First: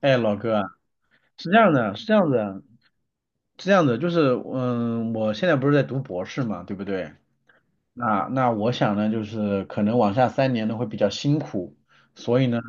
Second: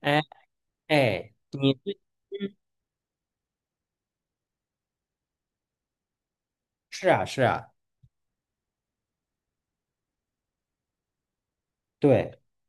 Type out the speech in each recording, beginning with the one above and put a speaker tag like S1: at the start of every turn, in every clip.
S1: 哎，
S2: 哎
S1: 老哥，
S2: 哎。
S1: 是这样的，是这样
S2: 嗯。
S1: 的，是这样的，就是，我现在不是在读博士嘛，对不
S2: 是
S1: 对？
S2: 啊是啊。
S1: 那我想呢，就是可能往下三年呢会比较辛苦，
S2: 对。
S1: 所以呢，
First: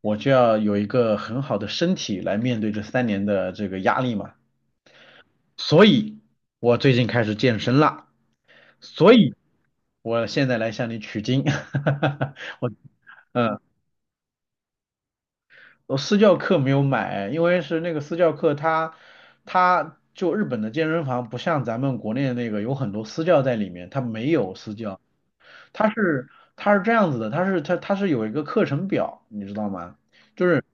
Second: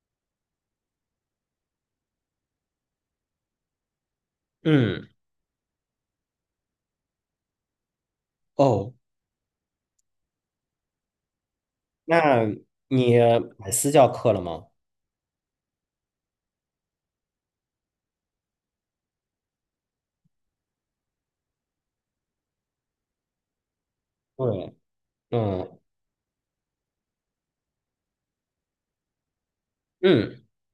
S1: 我就要有一个很好的身体来面对这三年的这个压力嘛。
S2: 嗯。
S1: 所以，我最近开始健身啦，
S2: 哦。
S1: 所以我现在来向你取经，
S2: 那
S1: 我，
S2: 你
S1: 嗯。
S2: 买私教课了吗？
S1: 我私教课没有买，因为是那个私教课它，它就日本的健身房不像咱们国内的那个有很多私教在里面，它没有
S2: 对。
S1: 私教，
S2: 嗯。
S1: 它是它是这样子的，它是有一个课程表，你知道吗？
S2: 嗯。
S1: 就是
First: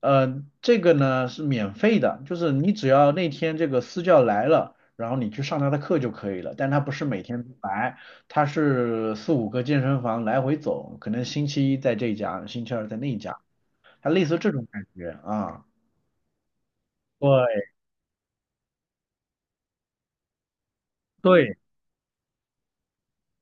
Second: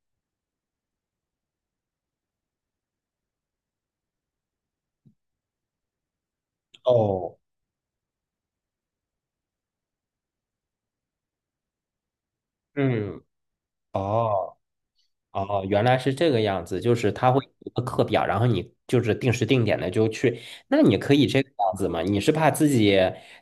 S1: 这个呢是免费的，就是你只要那天这个私教来了，然后你去上他的课就可以了，但他不是每
S2: 哦。
S1: 天都来，他是四五个健身房来回走，可能星期一在这一家，星期二在那一
S2: 嗯。
S1: 家，它类似这
S2: 哦。
S1: 种感觉
S2: 哦，
S1: 啊。
S2: 原来是这个样子，就是他会有
S1: 对
S2: 一个课表，然后你就是定时定点的就去。那你可以这个
S1: 对，
S2: 样子吗？你是怕自己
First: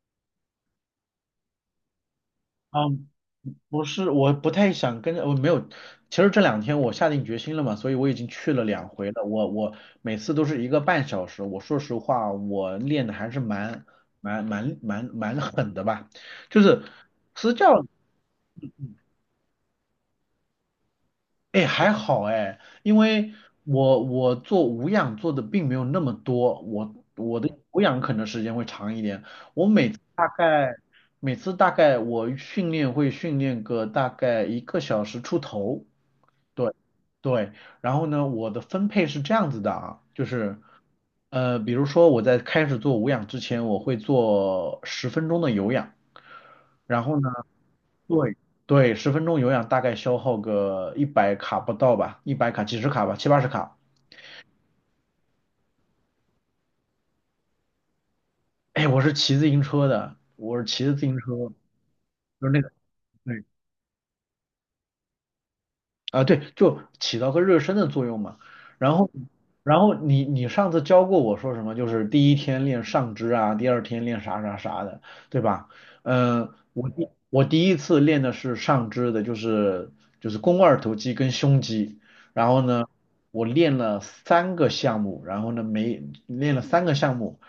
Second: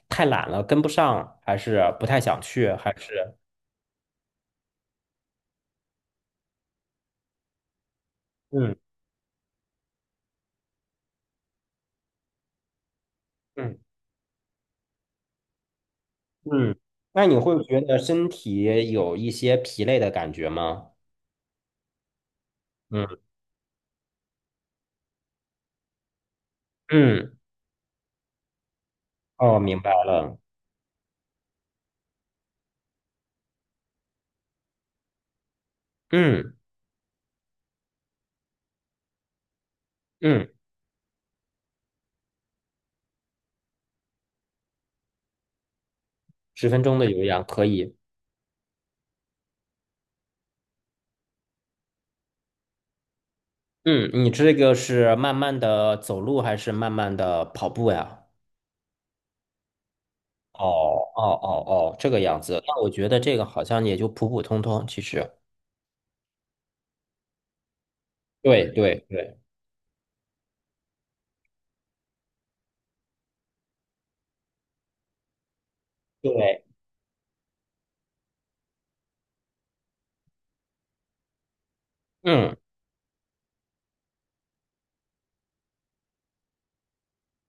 S2: 太懒了跟不上，还是不太想去，还
S1: 嗯，
S2: 是
S1: 不是，我不太想跟着我没有。其实这两天我下定决心了嘛，所以我已经去了
S2: 嗯
S1: 两回了。我每次都是一个半小时。我说实话，我练的还是
S2: 嗯
S1: 蛮狠的吧。就
S2: 嗯？
S1: 是
S2: 那你
S1: 私
S2: 会觉
S1: 教，
S2: 得身体有一些疲累的感觉吗？
S1: 哎，还好哎，因
S2: 嗯。
S1: 为我做无氧做的并没有那么多，我
S2: 嗯，
S1: 我的有氧可能时间会长一点。
S2: 哦，
S1: 我
S2: 明
S1: 每
S2: 白
S1: 次大
S2: 了。
S1: 概每次大概我训练会训练个大概一个小时出头，
S2: 嗯
S1: 对对。然后呢，我的分配是这样子的啊，就
S2: 嗯，
S1: 是比如说我在开始做无氧之前，我会做十分钟的有氧，
S2: 10分钟
S1: 然
S2: 的
S1: 后
S2: 有
S1: 呢。
S2: 氧可以。
S1: 对对，十分钟有氧大概消耗个一百卡不到吧，一百卡几十卡吧，七八十卡。
S2: 嗯，你这个是慢慢的走路还是慢慢的跑步呀？
S1: 哎，我是骑自行车的，我是
S2: 哦
S1: 骑着自行
S2: 哦
S1: 车，
S2: 哦哦，这个样
S1: 就是那
S2: 子。
S1: 个。
S2: 那我觉得这个
S1: 对
S2: 好像也就普普通通，其实。
S1: 啊，对，就起到个热身的作用嘛。
S2: 对
S1: 然
S2: 对
S1: 后，
S2: 对
S1: 然后你上次教过我说什么？就是第一天练上肢啊，第二天练啥啥啥的，对吧？嗯、
S2: 对。
S1: 我第一次练的是上肢的，就是肱二头肌跟胸肌。然
S2: 嗯。
S1: 后呢，我练了三个项目，然后呢每练了三个项目，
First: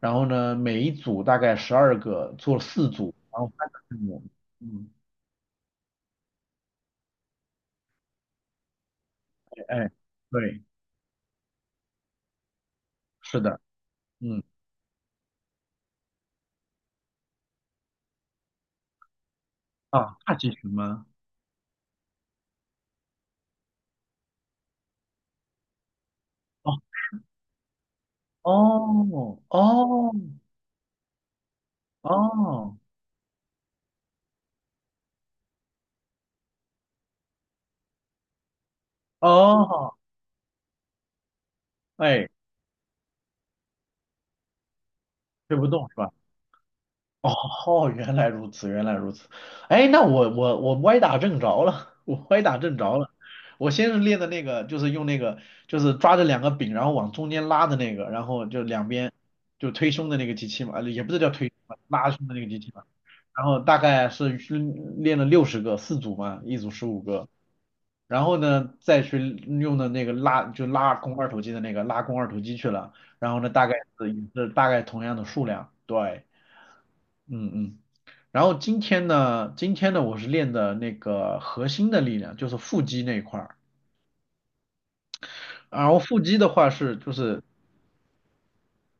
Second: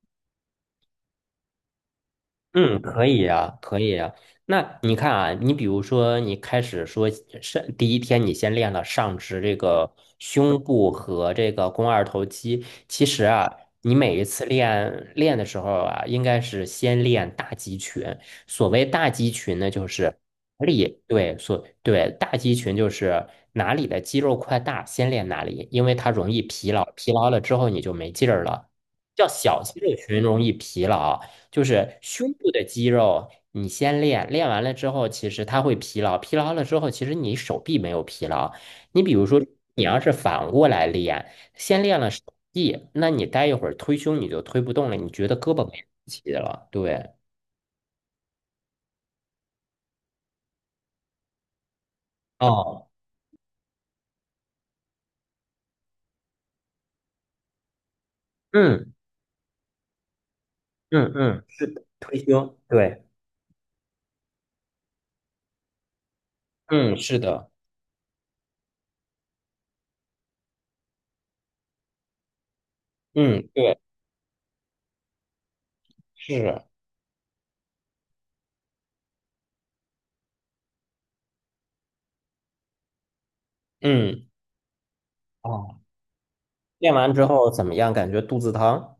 S1: 然后呢每一组大概十二个，做了
S2: 嗯，
S1: 四
S2: 可
S1: 组，
S2: 以
S1: 然后
S2: 呀，
S1: 三个
S2: 可以
S1: 项
S2: 呀。
S1: 目。
S2: 那
S1: 嗯，
S2: 你看啊，你比如说，你开始说上第一天，你先练了上肢这
S1: 哎，
S2: 个胸
S1: 对，
S2: 部和这个肱二头肌。其实
S1: 是
S2: 啊，
S1: 的。
S2: 你每一
S1: 嗯。
S2: 次练的时候啊，应该是先练大肌群。所谓大肌群呢，就
S1: 啊，
S2: 是
S1: 大集
S2: 哪
S1: 群
S2: 里，
S1: 吗？
S2: 对。所对大肌群就是哪里的肌肉块大，先练哪里，因为它容易疲
S1: 哦
S2: 劳，疲劳了之后你就没劲儿了。叫
S1: 哦
S2: 小肌肉
S1: 哦
S2: 群容易疲劳。就是胸部的
S1: 哦
S2: 肌肉，你先练，练完了之后，其实它会疲劳，疲劳了之后，其实你手臂没有疲劳。你比如说，你
S1: 哦，
S2: 要是反过来练，先练了手
S1: 哎，
S2: 臂，那你待一会儿推胸你就推不动了，你觉得胳
S1: 推
S2: 膊
S1: 不
S2: 没力
S1: 动是吧？
S2: 气了，对。
S1: 哦，原来如此，原来如此。哎，那我歪打正着了，我歪打正
S2: 哦。
S1: 着了。我先是练的那个，就是用那个，就是抓着两个柄，然后往中间拉的那个，然后就两
S2: 嗯，
S1: 边就推胸的那个机器嘛，啊，也
S2: 嗯，
S1: 不是叫
S2: 嗯，
S1: 推胸吧拉
S2: 推
S1: 胸的那个
S2: 胸，
S1: 机器嘛。
S2: 对。
S1: 然后大概是去练了六十个，四组嘛，一组十
S2: 嗯，
S1: 五
S2: 是
S1: 个。
S2: 的。
S1: 然后呢，再去用的那个拉，就拉肱二头肌去了。然后
S2: 嗯，
S1: 呢，大概
S2: 对。
S1: 是也是大概同样的数量，对。
S2: 是。
S1: 嗯嗯，然后今天呢，今天呢，我是练的那个核心的力量，就是腹肌那一块儿。
S2: 嗯。哦，
S1: 然后腹肌的话
S2: 练
S1: 是
S2: 完
S1: 就
S2: 之
S1: 是，
S2: 后怎么样？感觉肚子疼？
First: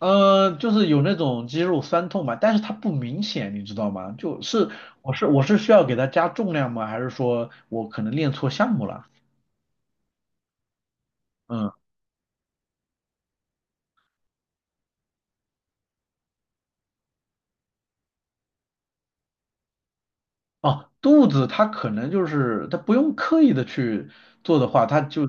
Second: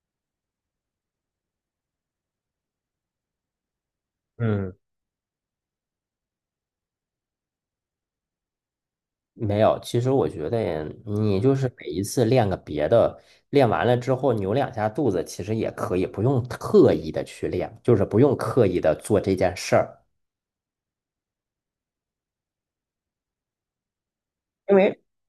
S1: 就是有那种肌肉酸痛嘛，但是它不明显，你知道吗？就是
S2: 嗯。
S1: 我是需要给它加重量吗？还是说我可能练错项目了？
S2: 没有，其实我觉得你就
S1: 嗯，
S2: 是每一次练个别的，练完了之后扭两下肚子，其实也可以，不用特意的去练，就是不用刻意的做这件事儿，
S1: 哦，肚子它可能就是它不用刻意的去做的
S2: 因
S1: 话，
S2: 为
S1: 它就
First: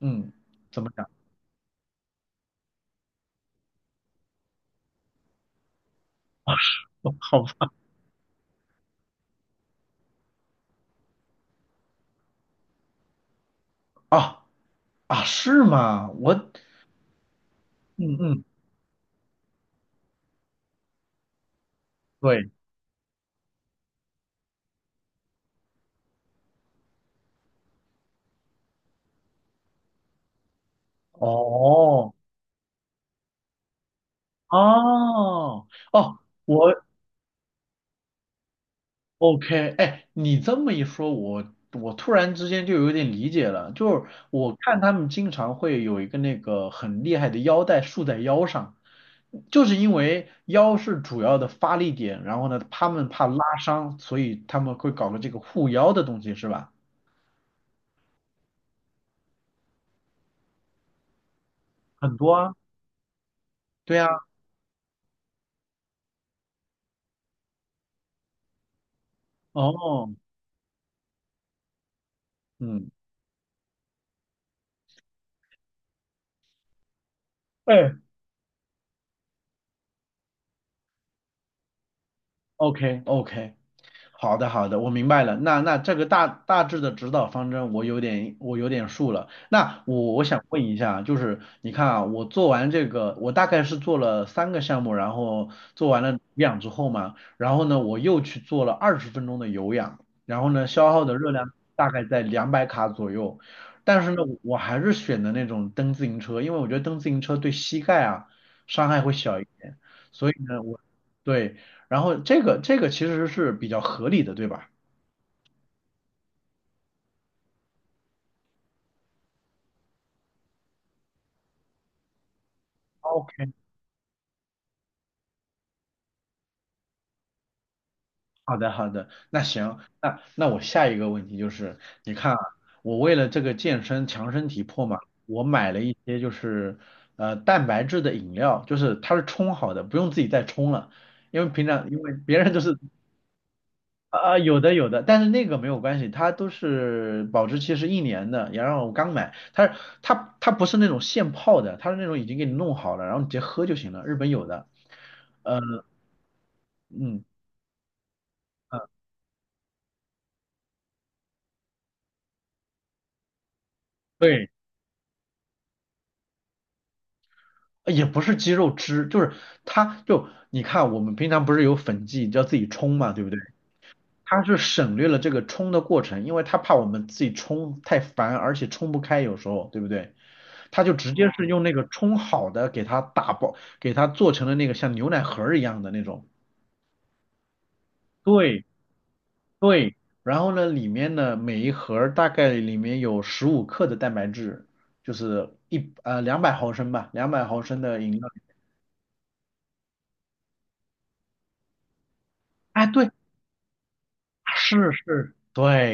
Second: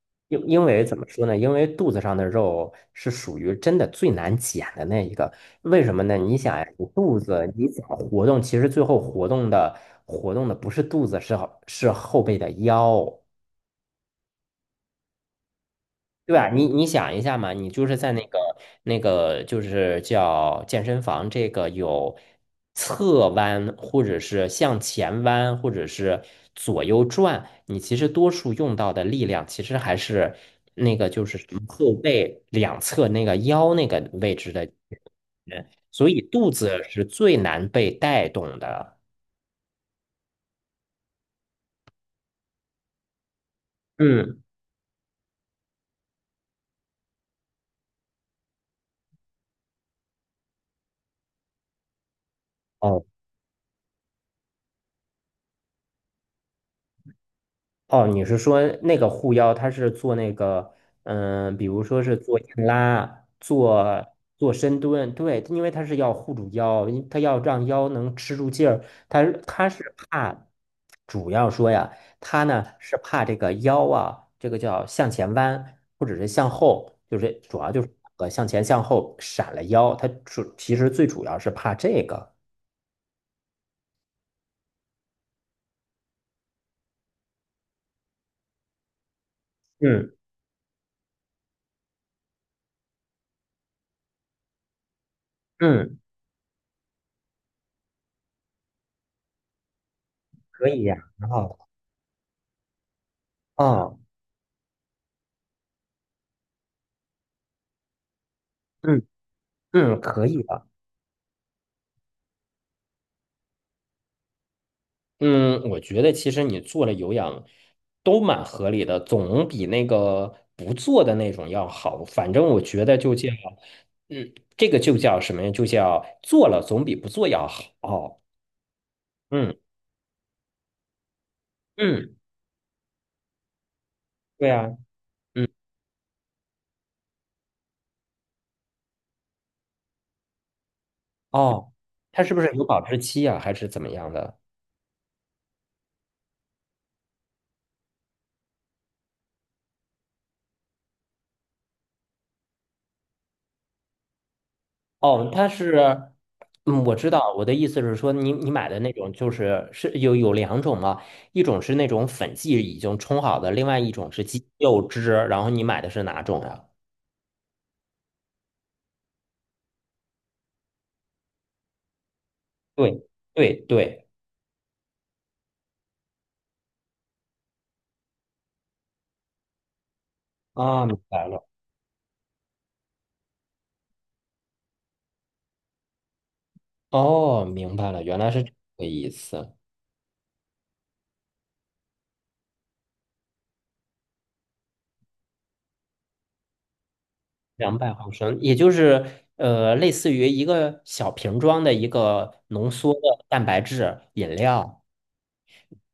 S1: 嗯，怎么
S2: 怎么
S1: 讲？
S2: 说呢？因为肚子上的肉是属于真的最难减的那一个，为什么呢？你想呀，你
S1: 哦
S2: 肚子你
S1: 好
S2: 想活动，其实最后活动的不是肚子，是是后背的腰。
S1: 啊啊，是吗？
S2: 对
S1: 我
S2: 吧？你想一下嘛，你就是在
S1: 嗯
S2: 那个
S1: 嗯。
S2: 那个就是叫健身房，这个有
S1: 对。
S2: 侧弯，或者是向前弯，或者是左右转，你其实多数用到的力量其实还是那个就是什么后
S1: 哦，
S2: 背两侧那个腰那个位置的
S1: 哦，
S2: 人，所
S1: 哦，
S2: 以肚子
S1: 我
S2: 是最难被带动的。
S1: OK，哎，你这么一说，我突然之间就有点理解了，就是
S2: 嗯。
S1: 我看他们经常会有一个那个很厉害的腰带束在腰上，就是因为腰是主要的发力点，然后呢，他们
S2: 哦。
S1: 怕拉伤，所以他们会搞个这个护腰的东西，是吧？
S2: 哦，你是说那个护腰，它是做那个，嗯，比如说
S1: 很
S2: 是
S1: 多
S2: 做
S1: 啊，
S2: 硬拉，
S1: 对啊，
S2: 做深蹲，对，因为它是要护住腰，因它要让腰能吃住劲儿，它是
S1: 哦，
S2: 怕，主要说呀，它呢
S1: 嗯，
S2: 是怕这个腰啊，这个叫向前弯，或者是向后，就是主要就
S1: 哎
S2: 是向前向后闪了腰，其实最主要是怕这个。
S1: ，OK OK，好的，好的，我明白了。那那这个大致的指导方针，我有点数了。那
S2: 嗯
S1: 我想问一下，就是你看啊，我做完这个，我大概是做了三个项目，然后做
S2: 嗯，
S1: 完了有氧之后嘛，然后呢，我又去做了二十分钟的有氧，然后呢，
S2: 可以
S1: 消
S2: 呀，
S1: 耗的
S2: 很
S1: 热
S2: 好
S1: 量
S2: 的。
S1: 大概在两百卡左右。
S2: 哦。
S1: 但是呢，我还是选的那种蹬自行车，因为我觉得蹬自行车对膝盖啊伤害
S2: 嗯
S1: 会小一点，
S2: 嗯，可
S1: 所以
S2: 以
S1: 呢，
S2: 的。
S1: 我。对，然后这个其实是比较合理的，对吧？
S2: 嗯，我觉得其实你做了有氧都蛮合理的，总比那个不做的那种要好。反正我觉得就叫，
S1: OK，
S2: 嗯，这个就叫什么呀？就叫做了总比不做要好。
S1: 好的，好的，那
S2: 嗯
S1: 行，那那我下一个问题就是，你
S2: 嗯。
S1: 看啊，我为了这个健身强身
S2: 对
S1: 体
S2: 啊。
S1: 魄嘛，我
S2: 嗯。
S1: 买了一些就是蛋白质的饮料，就是它是冲好的，不用自己再冲了，因为平
S2: 哦，
S1: 常因为
S2: 它是
S1: 别
S2: 不是
S1: 人就
S2: 有
S1: 是
S2: 保质期呀、还是怎么样
S1: 啊、啊
S2: 的？
S1: 有的有的，但是那个没有关系，它都是保质期是一年的，然后我刚买，它不是那种现泡的，它是那种已经给你弄好了，然后你直接喝就行了，日本有的。
S2: 哦，它
S1: 呃
S2: 是，嗯，我知
S1: 嗯，
S2: 道，我的意思是说你买的那种就是是有两种嘛，一种是那种粉剂已经冲好的，另外一种是鸡
S1: 对，
S2: 肉汁，然后你买的是哪种呀？
S1: 也不是鸡肉汁，就是它就你看，我们平常不是有粉剂，你要自己冲
S2: 对
S1: 嘛，对不对？
S2: 对对。
S1: 它是省略了这个冲的过程，因为它怕我们自己冲太烦，而且冲不开，有时候，对不对？它
S2: 啊，
S1: 就
S2: 明
S1: 直
S2: 白
S1: 接是
S2: 了。
S1: 用那个冲好的给它打包，给它做成了那个像牛奶盒儿一样的那种。
S2: 哦，明白了，原来是这
S1: 对
S2: 个意思。
S1: 对，然后呢，里面呢每一盒儿大概里面有十五克的蛋白质，就是两百毫升吧，两百毫
S2: 两
S1: 升
S2: 百
S1: 的
S2: 毫
S1: 饮料。
S2: 升，也就是类似于一个小瓶装的一个浓
S1: 哎，
S2: 缩的
S1: 对，
S2: 蛋白质饮料。
S1: 是是，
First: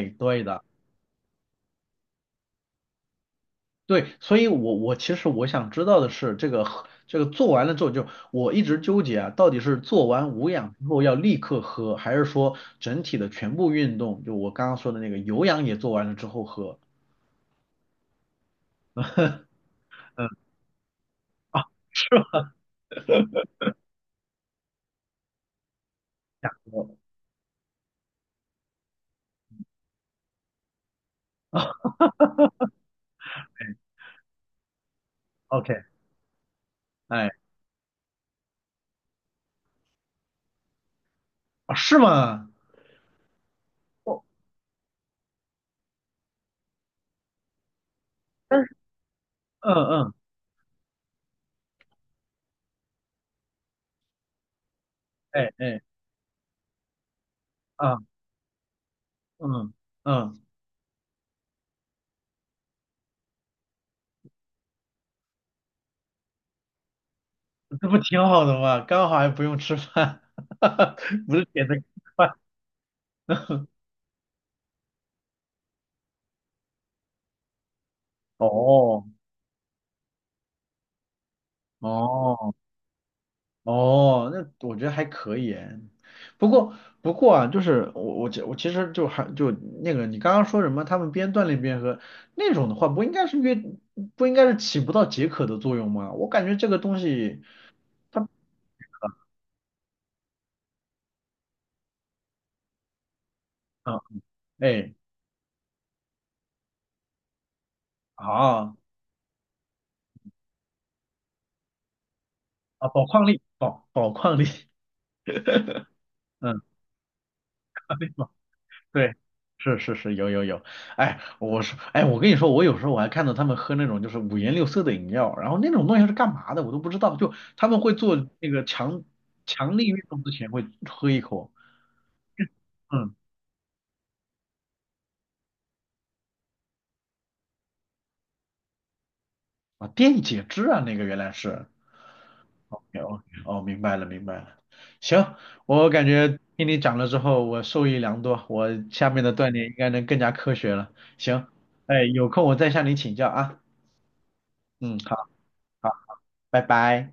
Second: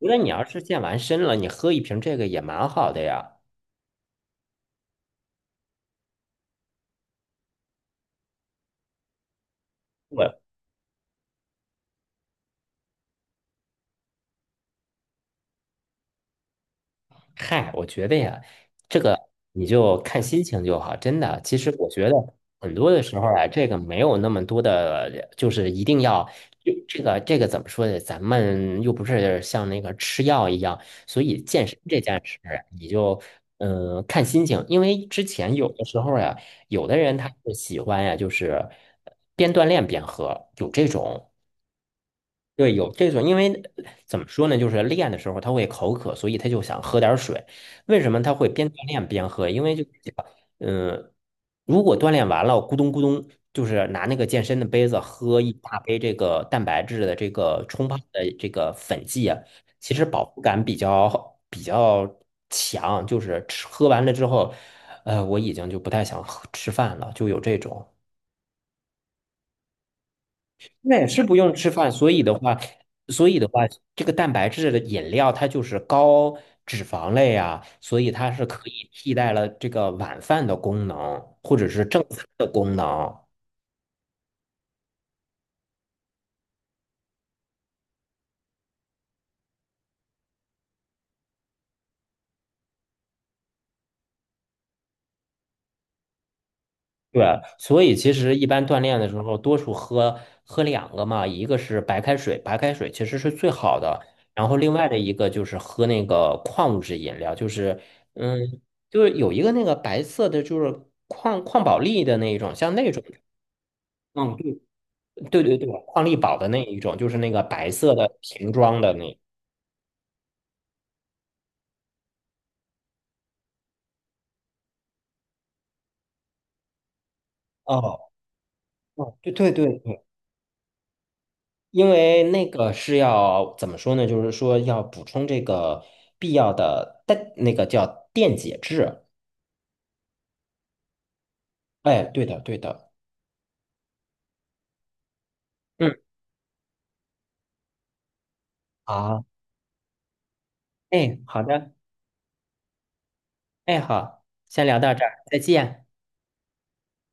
S2: 觉得你要
S1: 对
S2: 是
S1: 的，
S2: 健完身了，你喝一瓶这个也蛮好的呀。
S1: 对，所以我其实想知道的是，这个喝这个做完了之后就，我一直纠结啊，到底是做完
S2: 对。
S1: 无氧之后要立刻喝，还是说整体的全部运动，就我刚刚说的那个有氧也做完了之后喝？
S2: 嗨，我觉得呀，这个你就 看
S1: 嗯
S2: 心情就好，真的。其
S1: 啊，
S2: 实我
S1: 是
S2: 觉得
S1: 吗？
S2: 很多的时候啊，这个没有那么多的，就是一定要
S1: 想
S2: 就
S1: 喝
S2: 这个怎么说呢？咱们又不是像那个吃药一样，所以健身这件事儿啊，你就看心情，因为之前有
S1: ，OK，
S2: 的时候呀，有的人他
S1: 哎，
S2: 是喜欢呀，就是边锻炼边喝，有这种。
S1: 啊是吗
S2: 对，有这种，因为
S1: 想喝 o k 哎是吗
S2: 怎
S1: 哦，
S2: 么说呢？就是练的时候他会口渴，所以他就想喝点儿水。为什么他会
S1: 但
S2: 边
S1: 是
S2: 锻炼边喝？因
S1: 嗯
S2: 为就是讲，
S1: 嗯，
S2: 嗯、如果锻炼完了，咕咚咕咚，就是拿那个健身的杯子喝
S1: 哎
S2: 一大
S1: 哎
S2: 杯这个蛋白质的这个冲泡
S1: 啊
S2: 的这个粉剂啊，
S1: 嗯
S2: 其实饱
S1: 嗯，
S2: 腹感比较强，就是吃喝完了之后，我已经就不太想喝吃饭了，就有这
S1: 这
S2: 种。
S1: 不挺好的吗？刚好还不用吃饭，哈哈，
S2: 那也是
S1: 不
S2: 不
S1: 是
S2: 用
S1: 点
S2: 吃
S1: 的
S2: 饭，所以的话，所以的话，这个蛋白质的饮料它就是高脂肪类啊，所以它是可以
S1: 哦
S2: 替代了这个晚饭的功能，或者是正餐的
S1: 哦。
S2: 功能。
S1: 哦，那我觉得还可以诶。不过不过啊，就是我其实就还就那个你刚刚说什么，他们边锻炼边喝那种的话，不应该是越不应该是起不到解渴的作用吗？我感觉这个东
S2: 对，
S1: 西
S2: 所以其
S1: 它
S2: 实一般锻炼的时候，多数喝两个嘛，一个是白开水，白开水其实是最好的，
S1: 啊
S2: 然后另外
S1: 哎
S2: 的一个就是喝那个矿物质饮料，嗯，
S1: 啊
S2: 就是有一个那个白色的，就是矿宝力的那一种，像
S1: 啊
S2: 那种。
S1: 宝矿力宝宝
S2: 嗯，
S1: 矿力，
S2: 对。对对对，矿力宝 的
S1: 嗯
S2: 那一种，就是那个白色的瓶装的
S1: 对，
S2: 那。
S1: 是是是，有有有，哎，我说，哎，我跟你说，我有时候我还看到他们喝那种就是五颜六色的饮料，然后那种东西是干嘛的，我都不知道，就他们会
S2: 哦。
S1: 做那个
S2: 哦，对对
S1: 强
S2: 对
S1: 力运
S2: 对，
S1: 动之前会喝一口，
S2: 因为那个是
S1: 嗯，
S2: 要怎么说呢？就是说要补充这个必要的那个叫电解质。
S1: 啊，电解质啊，那个原来是
S2: 哎，对的对的。
S1: ，OK OK，哦，明白了明白了，行，我
S2: 嗯，
S1: 感觉听你讲了之后，我受益良多，我下面
S2: 好。
S1: 的锻炼应该能更加科学了，
S2: 哎，好
S1: 行，
S2: 的。
S1: 哎，有空我再向你请教啊，
S2: 哎，好，先聊到
S1: 嗯，
S2: 这
S1: 好
S2: 儿，再见。
S1: 好，拜拜。